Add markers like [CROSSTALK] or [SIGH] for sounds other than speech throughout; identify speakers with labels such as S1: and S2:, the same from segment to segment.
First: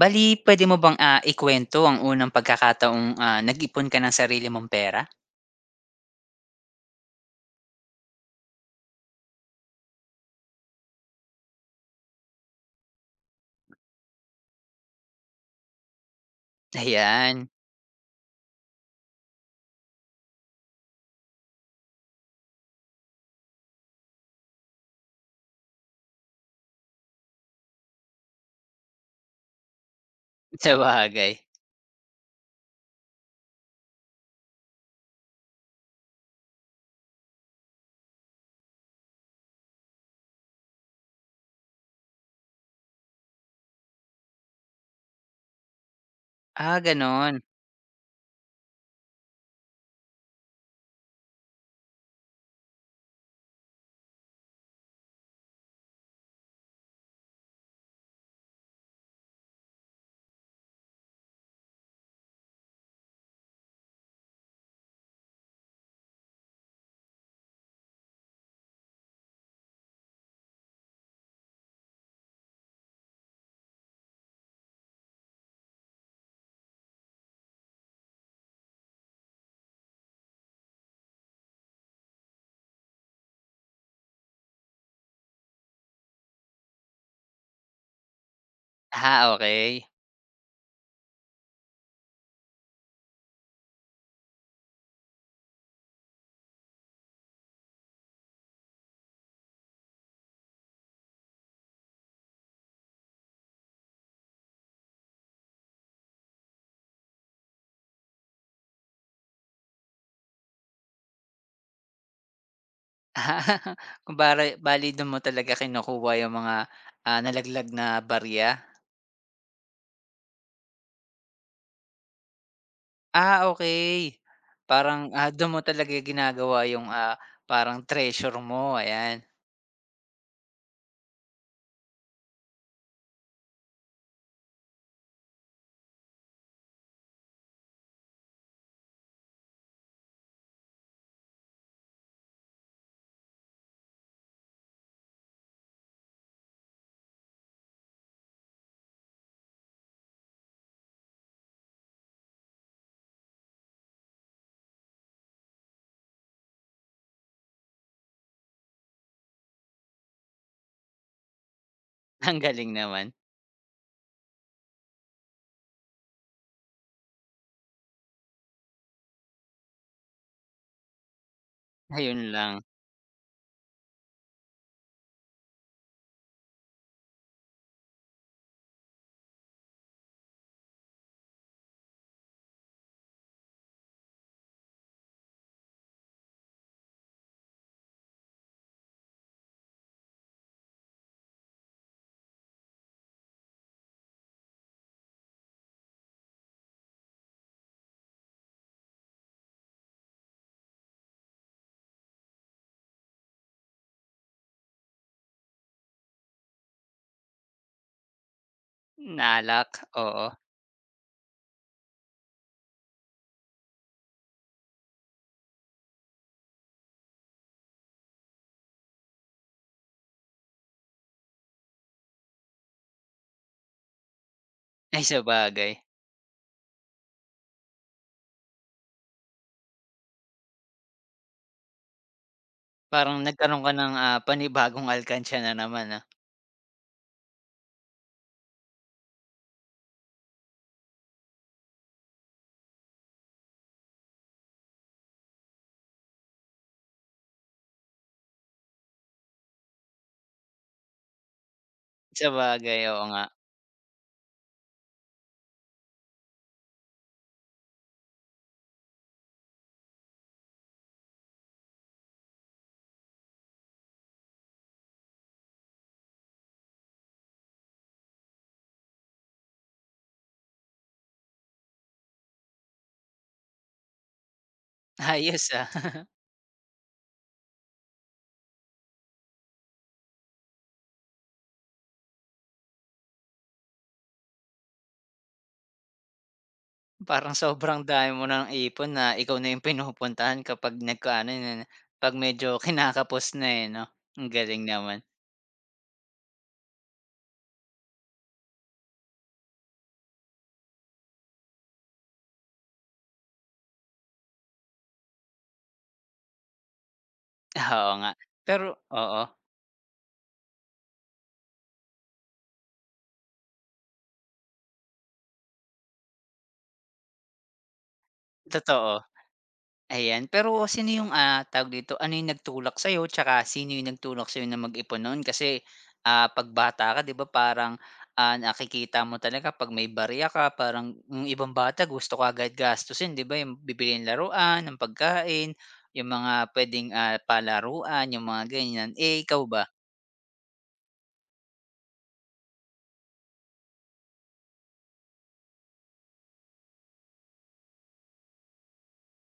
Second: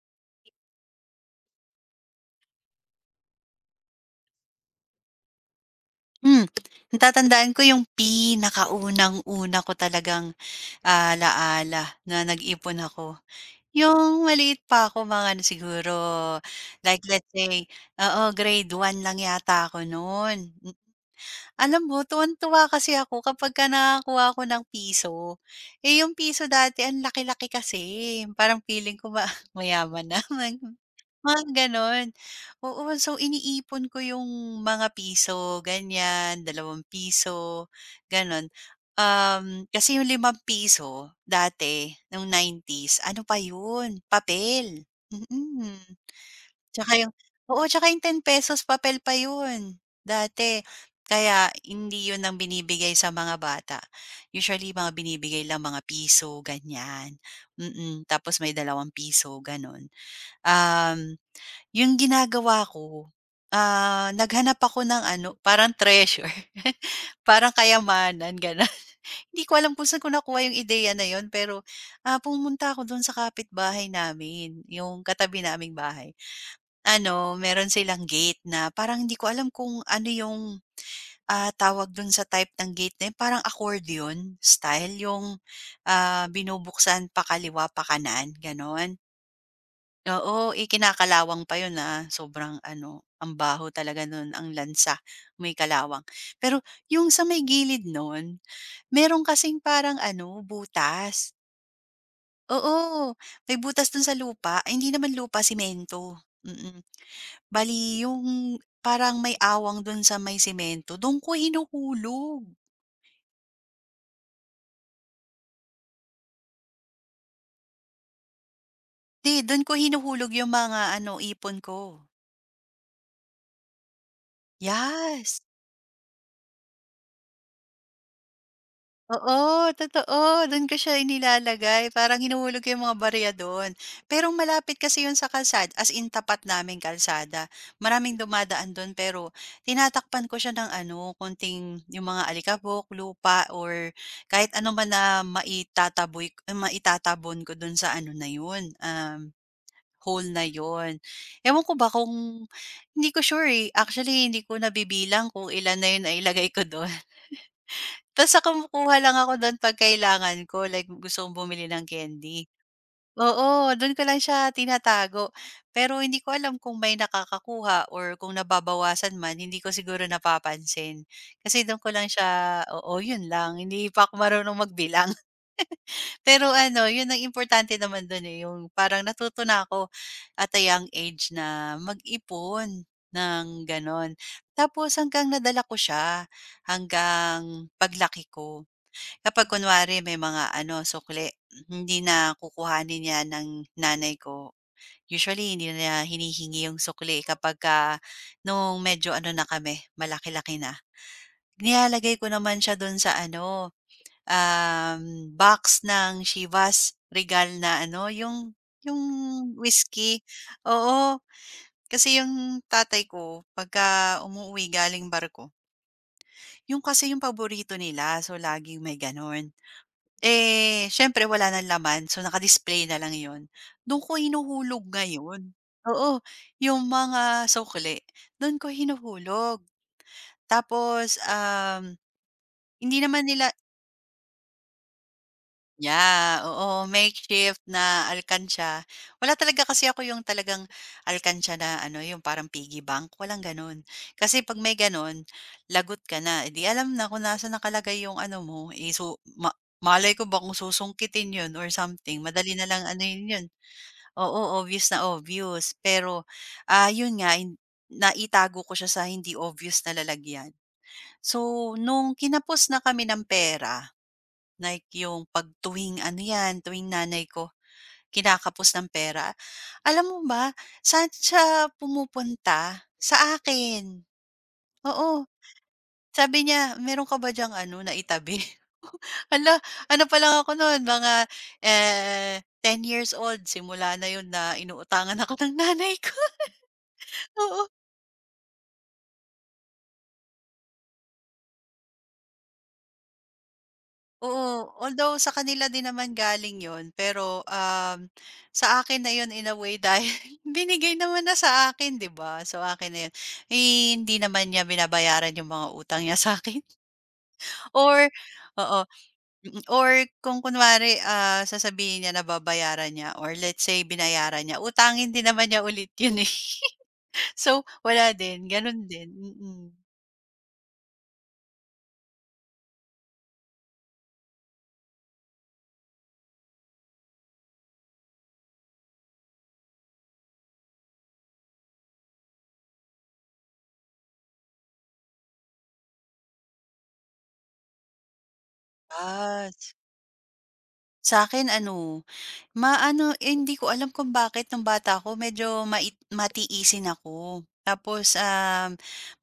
S1: Bali, pwede mo bang, ikuwento ang unang pagkakataong, nag-ipon ka ng sarili mong pera?
S2: Hmm, natatandaan ko yung pinakaunang-una ko talagang, ala-ala na nag-ipon ako, yung maliit pa ako mga ano siguro, like let's
S1: Ayan,
S2: say oo, grade one lang yata ako nun. Alam mo tuwang-tuwa kasi ako kapagka nakakuha ako ng piso. Eh, yung piso dati ang laki-laki kasi, parang feeling ko ba [LAUGHS] mayaman na
S1: [LAUGHS]
S2: [LAUGHS]
S1: sabagay.
S2: mga gano'n. Oo, so iniipon ko yung mga piso ganyan, dalawang piso, gano'n. Kasi yung limang piso dati nung 90s ano pa yun, papel, mm.
S1: Ah,
S2: Tsaka yung
S1: gano'n.
S2: oo, tsaka yung 10 pesos papel pa yun dati. Kaya hindi yun ang binibigay sa mga bata. Usually mga binibigay lang mga piso ganyan, mm. Tapos may dalawang piso ganun. Um, yung ginagawa ko, naghanap ako ng ano, parang treasure, [LAUGHS] parang kayamanan gano'n. [LAUGHS] Hindi ko alam kung saan ko nakuha yung ideya na yun pero, pumunta ako dun sa kapitbahay namin, yung katabi naming bahay. Ano, meron silang gate na parang hindi ko alam kung ano yung, tawag dun sa type ng gate na yun, parang accordion style yung, binubuksan pakaliwa, pakanan, gano'n.
S1: Ah, okey.
S2: Oo, eh, kinakalawang pa yun, na sobrang ano, ang baho talaga nun, ang lansa, may kalawang. Pero yung sa may gilid nun, meron kasing parang ano, butas. Oo, may butas dun sa lupa. Ay hindi naman lupa, semento, mm. Bali yung parang may awang dun sa may semento, dun ko hinuhulog.
S1: Ah, [LAUGHS] kumbari bale do'n mo talaga kinukuha yung mga, nalaglag na barya?
S2: 'Di dun ko hinuhulog yung mga ano, ipon ko.
S1: Ah, okay. Parang,
S2: Yes.
S1: do'n mo talaga ginagawa yung, parang treasure mo, ayan.
S2: Oo, totoo. Do'n ko siya inilalagay. Parang hinuhulog ko yung mga barya do'n. Pero malapit kasi 'yon sa kalsada, as in tapat naming kalsada. Maraming dumadaan do'n pero tinatakpan ko siya ng ano, konting yung mga alikabok, lupa, or kahit ano man na maitataboy maitatabon ko do'n sa ano na 'yon, hole na 'yon. Ewan ko ba kung hindi ko sure, eh. Actually, hindi ko nabibilang kung ilan na yun na ilagay ko do'n. Basta kumukuha lang ako don 'pag kailangan ko, like gusto kong bumili ng
S1: [LAUGHS] Ang
S2: candy.
S1: galing naman.
S2: Oo, dun ko lang siya tinatago. Pero hindi ko alam kung may nakakakuha or kung nababawasan man, hindi ko siguro napapansin. Kasi dun ko lang
S1: Ayun lang,
S2: siya. Oo, yun lang, hindi pa ako marunong magbilang. [LAUGHS] Pero ano, yun ang importante naman don eh, yung parang natuto na ako at a young age na mag-ipon ng gano'n. Tapos hanggang nadala ko siya, hanggang paglaki ko. Kapag kunwari may mga ano, sukli, hindi na kukuhanin niya ng nanay ko. Usually hindi na niya hinihingi yung sukli kapagka nung medyo ano na kami, malaki-laki na. Nilalagay ko naman siya do'n sa ano, um, box ng shivas Regal na ano, yung
S1: nalak,
S2: whiskey,
S1: oo.
S2: oo. Kasi yung tatay ko pagka umuuwi galing barko, yung kasi yung paborito nila, so laging may gano'n. Eh, siyempre wala ng laman, so naka-display na lang 'yun. Do'n ko hinuhulog
S1: Ay,
S2: ngayon.
S1: sabagay.
S2: Oo, yung mga sukli, do'n ko hinuhulog. Tapos, hindi
S1: Parang
S2: naman nila.
S1: nagkaroon ka ng, panibagong alkansiya na naman, 'no?
S2: Yeah, oo, makeshift na alkansiya. Wala talaga kasi ako yung talagang alkansiya na ano, yung parang piggy bank, walang gano'n. Kasi 'pag may gano'n, lagot ka na. Eh, 'di alam na kung nasaan nakalagay yung ano mo, eh, so malay ko ba kung susungkitin 'yun or something, madali na
S1: Sabagay,
S2: lang
S1: oo nga.
S2: anuhin 'yun. Oo, obvious na obvious. Pero, 'yun nga, naitago ko siya sa hindi obvious na lalagyan. So, nung kinapos na kami ng pera. Like yung 'pag tuwing ano 'yan, tuwing nanay ko kinakapos ng pera. Alam mo ba saan siya pumupunta, sa akin. Oo,
S1: Ayos, ah, [LAUGHS]
S2: sabi niya, "Meron ka ba diyang ano naitabi?" [LAUGHS] Hala, ano pa lang ako no'n mga, eh, 10 years old simula na yun na inuutangan ako ng nanay ko.
S1: parang sobrang
S2: [LAUGHS]
S1: dami mo ng ipon na ikaw na yung pinupuntahan kapag nagkaano na 'pag medyo [LAUGHS] kinakapos na, eh, 'no? Ang galing
S2: Oo,
S1: naman.
S2: although sa kanila din naman galing yon pero, sa akin na yon in a way dahil [LAUGHS] binigay naman na sa akin, 'di ba? So, akin na 'yun. Eh, hindi naman niya binabayaran yung mga utang niya sa akin
S1: [LAUGHS]
S2: [LAUGHS]
S1: Oo
S2: or
S1: nga, pero
S2: oo,
S1: oo,
S2: or kung kunwari, sasabihin niya na babayaran niya or let's say binayaran niya, utangin din naman niya ulit 'yun, eh. [LAUGHS] So, wala din, gano'n
S1: totoo.
S2: din, mm. mm.
S1: Ayan, pero sino yung, tawag dito, ano yung nagtulak sa'yo tsaka sino yung nagtulak sa'yo na mag-ipon nun? Kasi, 'pag bata ka 'di ba parang, nakikita mo talaga 'pag may barya ka parang yung ibang bata gusto kaagad gastusin 'di ba, yung bibili ng laruan, ng pagkain, yung mga puwedeng, palaruan, yung mga ganyan. Eh, ikaw
S2: Ah,
S1: ba?
S2: s- sa akin ano. Maano eh, hindi ko alam kung bakit nung bata ako medyo matiisin ako. Tapos,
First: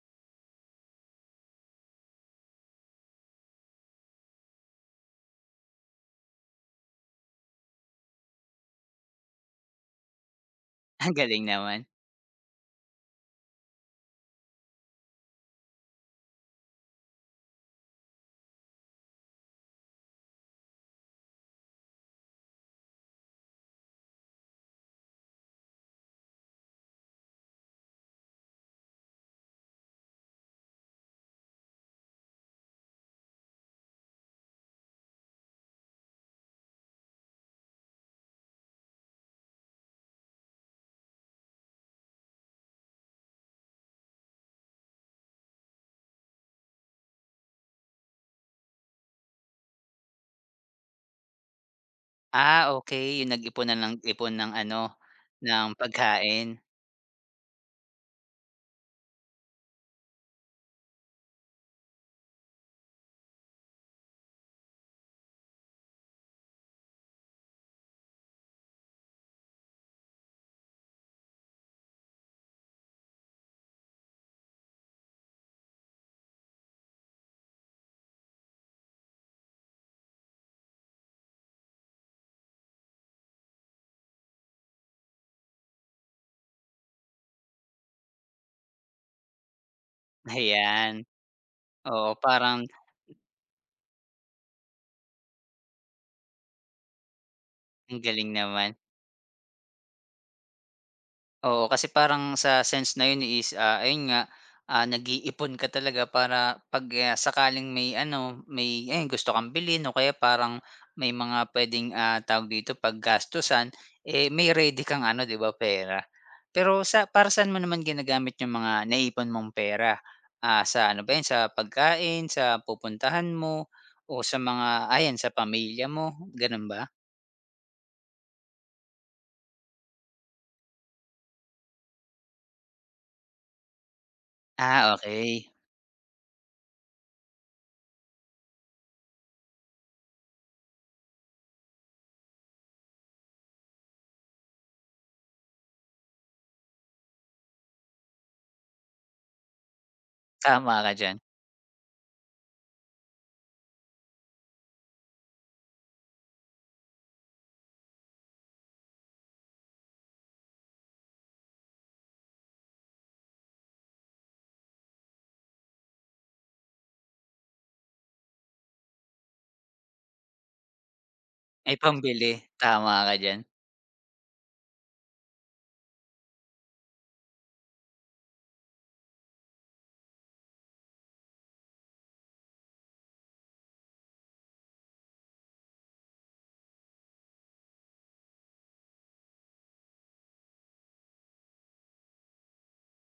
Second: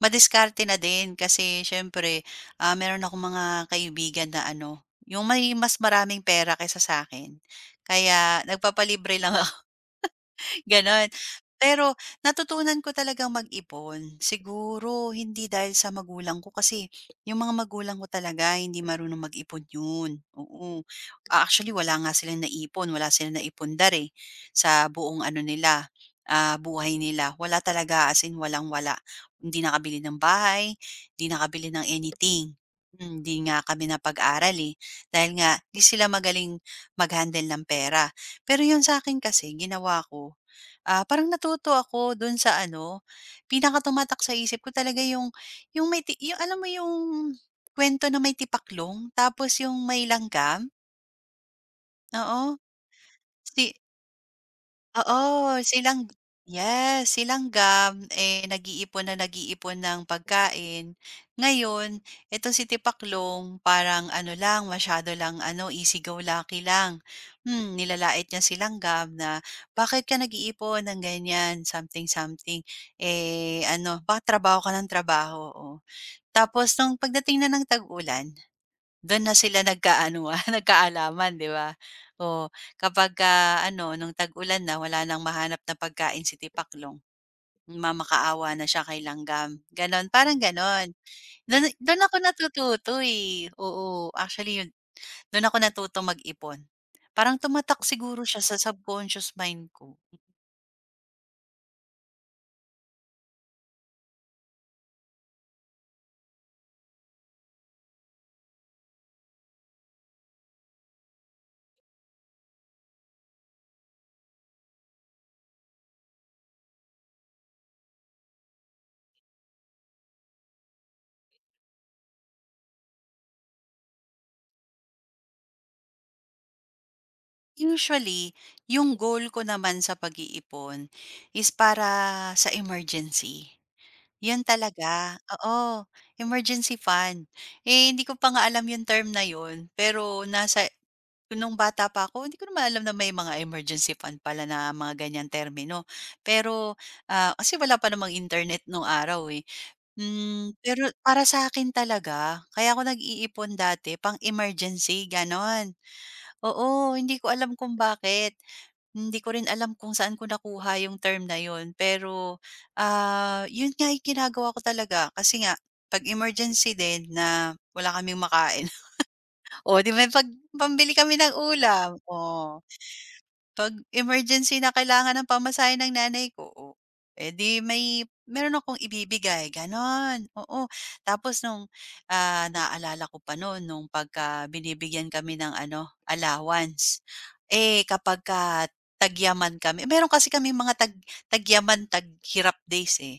S2: madiskarte na din kasi siyempre, meron akong mga kaibigan na ano, yung may mas maraming pera kaysa sa akin. Kaya nagpapalibre lang.
S1: [LAUGHS]
S2: Gano'n.
S1: Ang galing naman.
S2: Pero natutunan ko talagang mag-ipon. Siguro hindi dahil sa magulang ko kasi yung mga magulang ko talaga hindi marunong mag-ipon yun, oo. Actually wala nga silang naipon, wala silang naipundar, eh, sa buong ano nila, buhay nila. Wala talaga as in walang-wala. Hindi nakabili ng bahay, hindi nakabili ng anything. Hindi nga kami napag-aral, eh, dahil nga 'di sila magaling mag-handle ng pera. Pero yun sa akin kasi ginawa ko. Parang natuto ako dun sa ano, pinaka sa isip ko talaga yung may yung alam mo yung kwento na may tipaklong tapos yung may langgam? Oo.
S1: Ah, okay, yung
S2: Si
S1: nag-ipon na ng ipon ng ano,
S2: Oo,
S1: ng pagkain.
S2: yes, silangga, eh, nag-iipon na nag-iipon ng pagkain. Ngayon, eto si Tipaklong parang ano lang, masyado lang ano, easy go lucky lang. Nilalait niya si na, "Bakit ka nag-iipon ng ganyan, something something, eh, ano, baka trabaho ka ng trabaho." Oh, tapos nung pagdating na ng tag-ulan. Dun na sila nagkaanuhan [LAUGHS] nagkaalaman, 'di ba? O kapagka ano, nung tag-ulan na wala nang mahanap na pagkain si Tipaklong, mamakaawa na siya kay Langgam, gano'n, parang gano'n.
S1: Ayan,
S2: Dun dun
S1: oo
S2: ako
S1: parang
S2: natututo, eh, oo. Actually yun, dun ako natutong mag-ipon. Parang tumatak
S1: ang
S2: siguro
S1: galing
S2: siya sa
S1: naman.
S2: subconscious mind ko.
S1: Oo, kasi parang sa sense na yun is, ayun nga, nag-iipon ka talaga para 'pag, sakaling may ano, may ayun gusto kang bilhin o kaya parang may mga puwedeng, tawag dito, paggastusan, eh, may ready kang ano, 'di ba, pera. Pero sa para saan mo naman ginagamit yung mga naipon mong pera? Ah, sa ano ba yun, sa pagkain, sa pupuntahan mo o sa mga ayan, sa pamilya mo, gano'n ba?
S2: Usually, yung goal ko naman sa pag-iipon is para sa emergency. Yun
S1: Ah,
S2: talaga,
S1: okay.
S2: oo, emergency fund. Eh, hindi ko pa nga alam yung term na yun, pero nung bata pa ako, hindi ko naman alam na may mga emergency fund pala na mga ganyan termino. Pero, kasi wala pa namang internet nung araw, eh. Hmm,
S1: Tama
S2: pero
S1: ka diyan.
S2: para sa akin talaga, kaya ako nag-iipon dati pang-emergency, gano'n. Oo, hindi ko alam kung bakit. Hindi ko rin alam kung saan ko nakuha yung term na yun, pero, yun nga yung ginagawa ko talaga. Kasi nga 'pag emergency din na wala kaming makain, [LAUGHS] o 'di ba 'pag pambili kami ng
S1: May
S2: ulam,
S1: pambili,
S2: o
S1: tama ka diyan.
S2: 'pag emergency na kailangan ng pamasahe ng nanay ko, oh, eh, 'di may meron akong ibibigay, gano'n, oo. Tapos nung, naalala ko pa no'n nung pagka binibigyan kami ng ano, allowance, eh, kapagka tagyaman kami meron kasi kami mga tagyaman, taghirap days, eh.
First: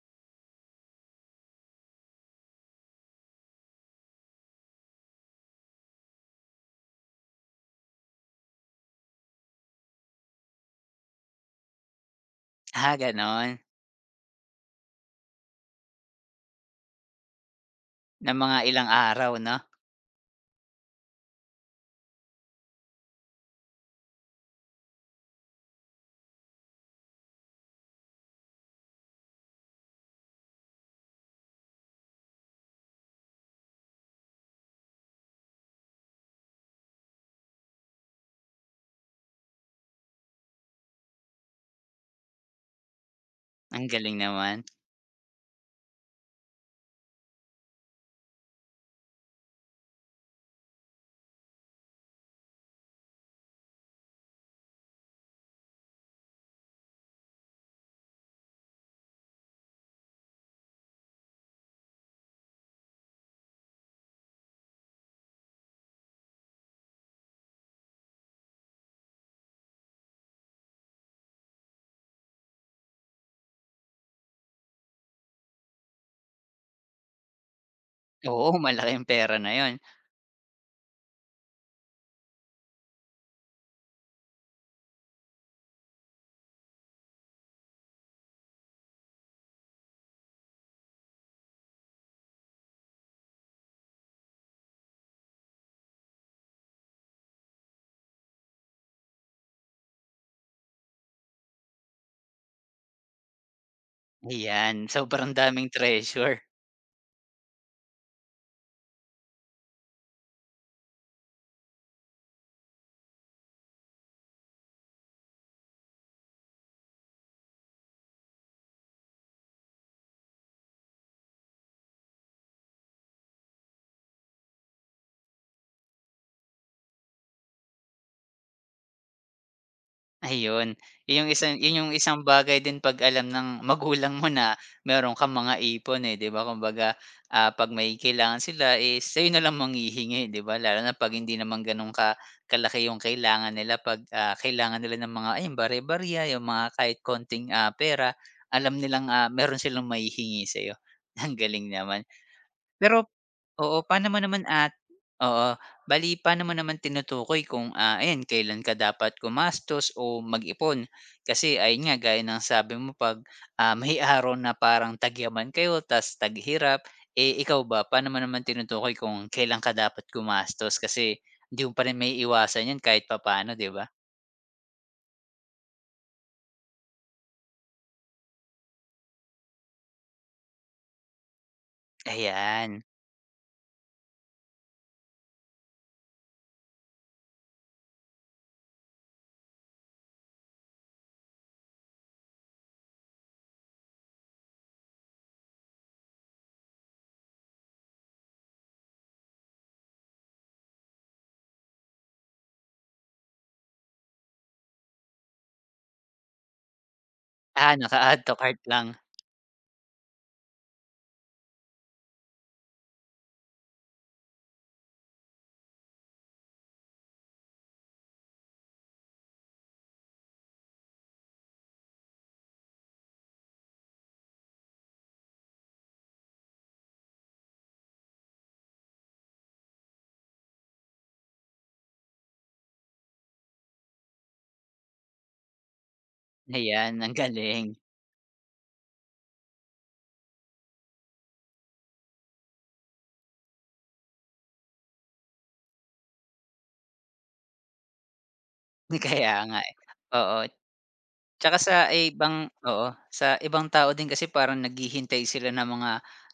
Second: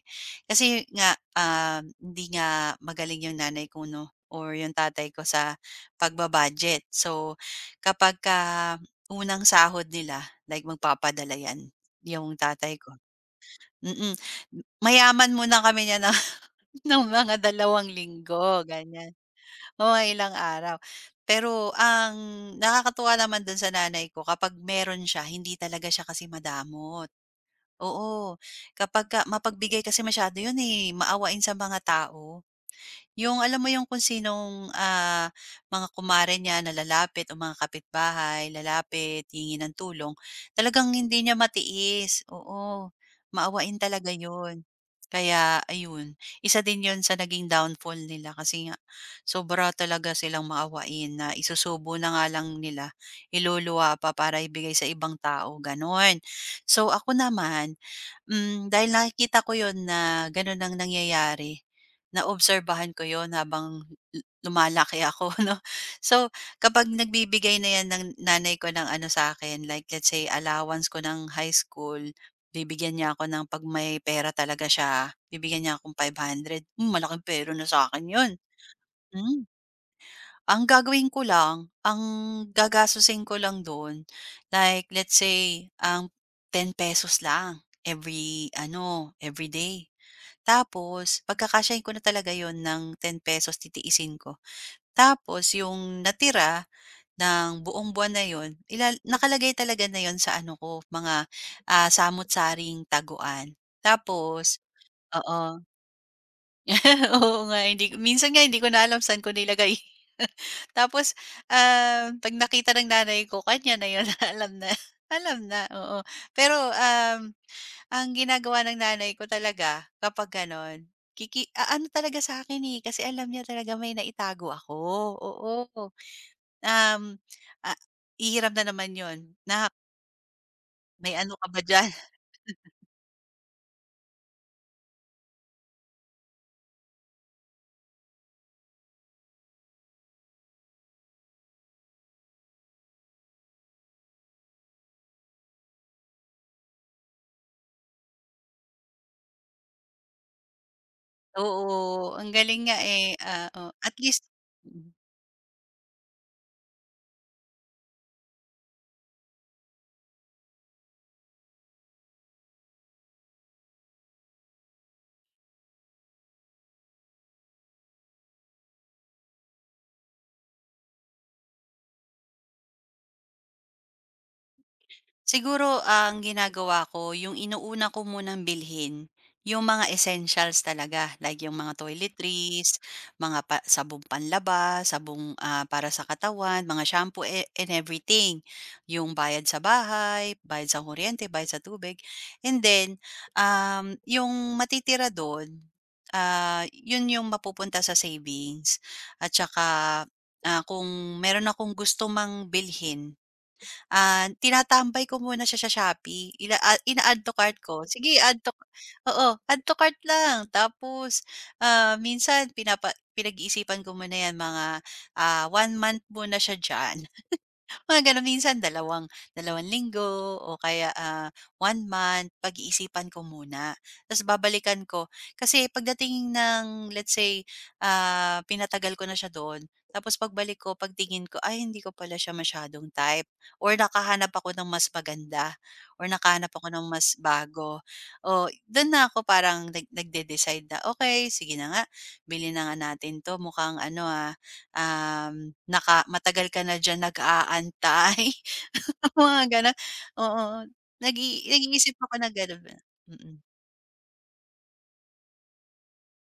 S2: Kasi nga, hindi nga magaling 'yung nanay ko 'no or 'yung tatay ko sa pagba-budget. So, kapagka unang sahod nila. Like magpapadala 'yan, yung tatay ko,
S1: Ah, gano'n.
S2: mm. Mayaman muna kami niyan ng [LAUGHS] ng mga dalawang
S1: Ng mga
S2: linggo,
S1: ilang
S2: ganyan.
S1: araw 'no?
S2: Oo, ilang araw. Pero ang nakakatuwa naman dun sa nanay ko kapag meron siya hindi talaga siya kasi madamot. Oo, kapagka mapagbigay kasi masyado yun, eh, maawain sa mga tao. Yung alam mo yung kung sinong, mga kumare niya na lalapit o mga kapitbahay, lalapit, hihingi ng tulong, talagang hindi niya matiis, oo. Maawain
S1: Ang
S2: talaga
S1: galing naman.
S2: yun. Kaya ayun, isa din yun sa naging downfall nila kasi nga sobra talaga silang maawain na isusubo na nga lang nila, iluluwa pa para ibigay sa ibang tao, gano'n. So, ako naman, dahil nakikita ko yun na gano'n ang nangyayari. Naobserbahan ko yon habang lumalaki ako [LAUGHS] 'no. So, kapag nagbibigay na 'yan ng nanay ko ng ano sa akin like let's say allowance ko ng high school, bibigyan niya ako ng 'pag may pera talaga siya, bibigyan niya akong 500. Hmm, malaking pera na sa akin 'yun,
S1: Oo, [LAUGHS] malaking pera
S2: hmm.
S1: na 'yun.
S2: Ang gagawin ko lang, ang gagastusin ko lang do'n, like let's say, ang 10 pesos lang every ano, every day tapos pagkakasyahin ko na talaga yon ng 10 pesos titiisin ko. Tapos yung natira ng buong buwan na yun nakalagay talaga na yun sa ano ko mga, samut-saring taguan. Tapos
S1: Ayan, sobrang
S2: oo.
S1: daming treasure.
S2: [LAUGHS] Oo nga, hindi ko minsan nga hindi ko na alam saan ko nilagay. [LAUGHS] Tapos, 'pag nakita ng nanay ko kanya na 'yun, [LAUGHS] alam na alam na, oo. Pero, ang ginagawa ng nanay ko talaga kapag gano'n, ano talaga sa akin eh, kasi alam niya talaga may naitago ako, oo. Um, ah, ihiram na naman 'yun, na
S1: Ayun,
S2: may
S1: yun yung
S2: ano ka
S1: isang
S2: ba
S1: yun
S2: diyan?"
S1: yung
S2: [LAUGHS]
S1: isang bagay din 'pag alam ng [LAUGHS] magulang mo na meron kang mga ipon, eh, 'di ba? Kumbaga, 'pag may kailangan sila is sa'yo na nalang manghihingi, 'di ba? Lalo na 'pag hindi naman gano'n ka kalaki yung kailangan nila 'pag, kailangan nila ng mga ayun bare-barya, yung mga kahit konting, pera alam nilang, meron silang maihingi sa'yo. [LAUGHS] Ang galing naman.
S2: Oo, ang galing nga,
S1: Pero
S2: eh, oh,
S1: oo,
S2: at
S1: paano mo
S2: least
S1: naman at
S2: mm.
S1: oo, bale paano mo naman tinutukoy kung, ayan kailan ka dapat gumastos o mag-ipon? Kasi ayun nga, gaya ng sabi mo 'pag, may [LAUGHS] araw na parang tagyaman kayo ta's taghirap, eh, ikaw ba paano mo naman tinutukoy kung kailan ka dapat gumastos? Kasi hindi mo pa rin maiiwasan 'yan kahit papaano, 'di ba?
S2: Siguro ang ginagawa ko, yung inuuna ko munang bilhin, yung mga essentials talaga, like yung mga toiletries,
S1: Ayan.
S2: mga pa sabong panlaba, sabong, para sa katawan, mga shampoo, e and everything. Yung bayad sa bahay, bayad sa kuryente, bayad sa tubig, and then, yung matitira dun, yun yung mapupunta sa savings at saka, kung meron akong gusto mang bilhin tinatambay ko muna siya sa Shopee, ina-add to cart
S1: Ah,
S2: ko. Sige
S1: naka-add to
S2: add to
S1: cart lang.
S2: oo, add to cart lang tapos, minsan pinag-iisipan ko muna 'yan mga, one month muna siya diyan. Mga gano'n. Minsan dalawang dalawang linggo o kaya, one month, pag-iisipan ko muna. Tapos babalikan ko. Kasi pagdating ng let's say, pinatagal ko na siya doon, tapos pagbalik ko, pagtingin ko, "Ay hindi ko pala siya masyadong type," or nakahanap ako ng mas maganda or nakahanap ako ng
S1: Ayan, ang
S2: mas
S1: galing.
S2: bago. O do'n na ako parang nagde-decide na, okay sige na nga, bilhin na nga natin 'to. Mukhang ano, ah." Matagal ka na diyan nag-aantay,
S1: [LAUGHS]
S2: [LAUGHS] mga
S1: Kaya nga, eh.
S2: gano'n,
S1: Oo.
S2: oo.
S1: Tsaka sa
S2: Nag-iisip ako ng
S1: ibang
S2: gano'n ba
S1: oo,
S2: mm.
S1: sa ibang tao din kasi parang naghihintay sila ng mga,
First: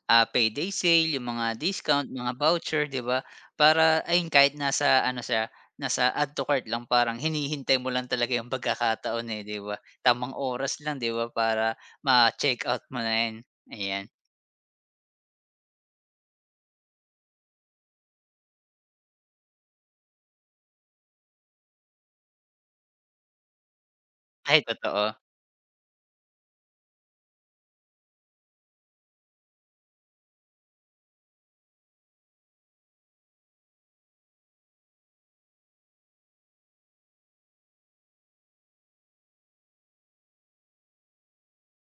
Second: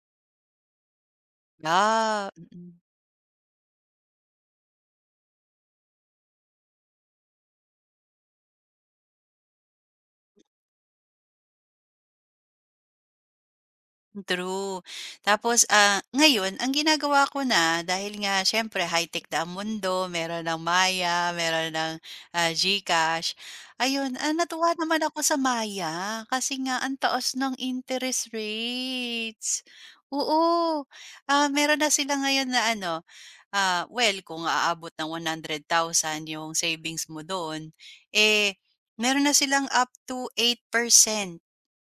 S1: payday sale, yung mga discount,
S2: Yeah,
S1: mga
S2: mm.
S1: voucher, 'di ba? Para ayun kahit nasa ano siya, nasa add to cart lang parang hinihintay mo lang talaga yung pagkakataon, eh, 'di ba? Tamang oras lang, 'di ba, para ma-check out mo na 'yan, ayan.
S2: True. Tapos, ngayon ang ginagawa ko na dahil nga siyempre high-tech na ang mundo, meron ng Maya, meron ng, GCash. Ayun,
S1: Ay
S2: natuwa naman
S1: totoo.
S2: ako sa Maya kasi nga ang taas ng interest rates. Oo, meron na sila ngayon na ano well kung aabot ng 100,000 yung savings mo doon, eh, meron na silang up to 8%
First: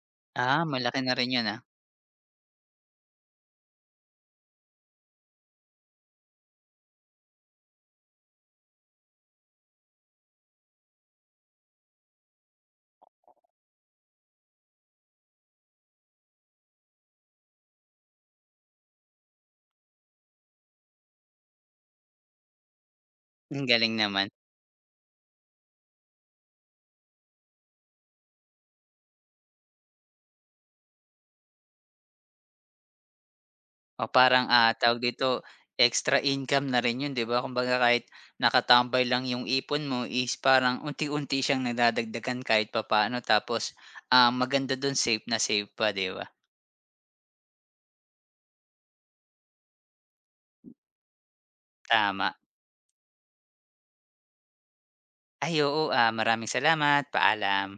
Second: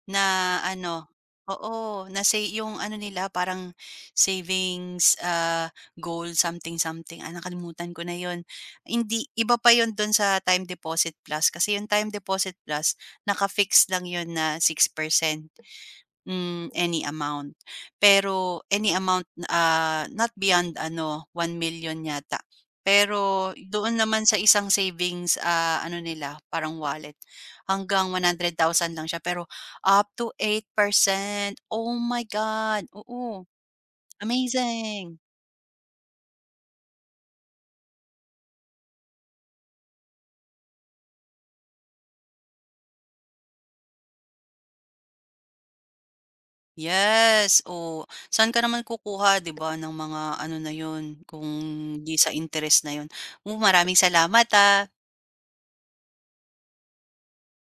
S2: na
S1: Ah, malaki
S2: ano
S1: na rin 'yun, ah.
S2: oo, na say yung ano nila parang savings, goal something something, nakalimutan ko na yon. Hindi iba pa yon dun sa time deposit plus kasi yung time deposit plus naka-fix lang yon na 6%. Any amount. Pero any amount, not beyond ano, 1 million yata. Pero
S1: Ang
S2: doon
S1: galing
S2: naman
S1: naman.
S2: sa isang savings, ano nila, parang wallet, hanggang 100,000 lang siya pero up to 8%. Oh my God, oo,
S1: O parang, tawag
S2: amazing.
S1: dito, extra income na rin 'yun 'di ba? Kumbaga kahit nakatambay lang 'yung ipon mo is parang unti-unti siyang nadadagdagan kahit papaano tapos, maganda dun safe na safe pa 'di ba?
S2: Yes, oh, saan ka naman kukuha 'di ba ng mga ano na yon kung di sa
S1: Tama.
S2: interest na yon. Oh, maraming salamat, ah.
S1: Ay oo, ah, maraming salamat. Paalam.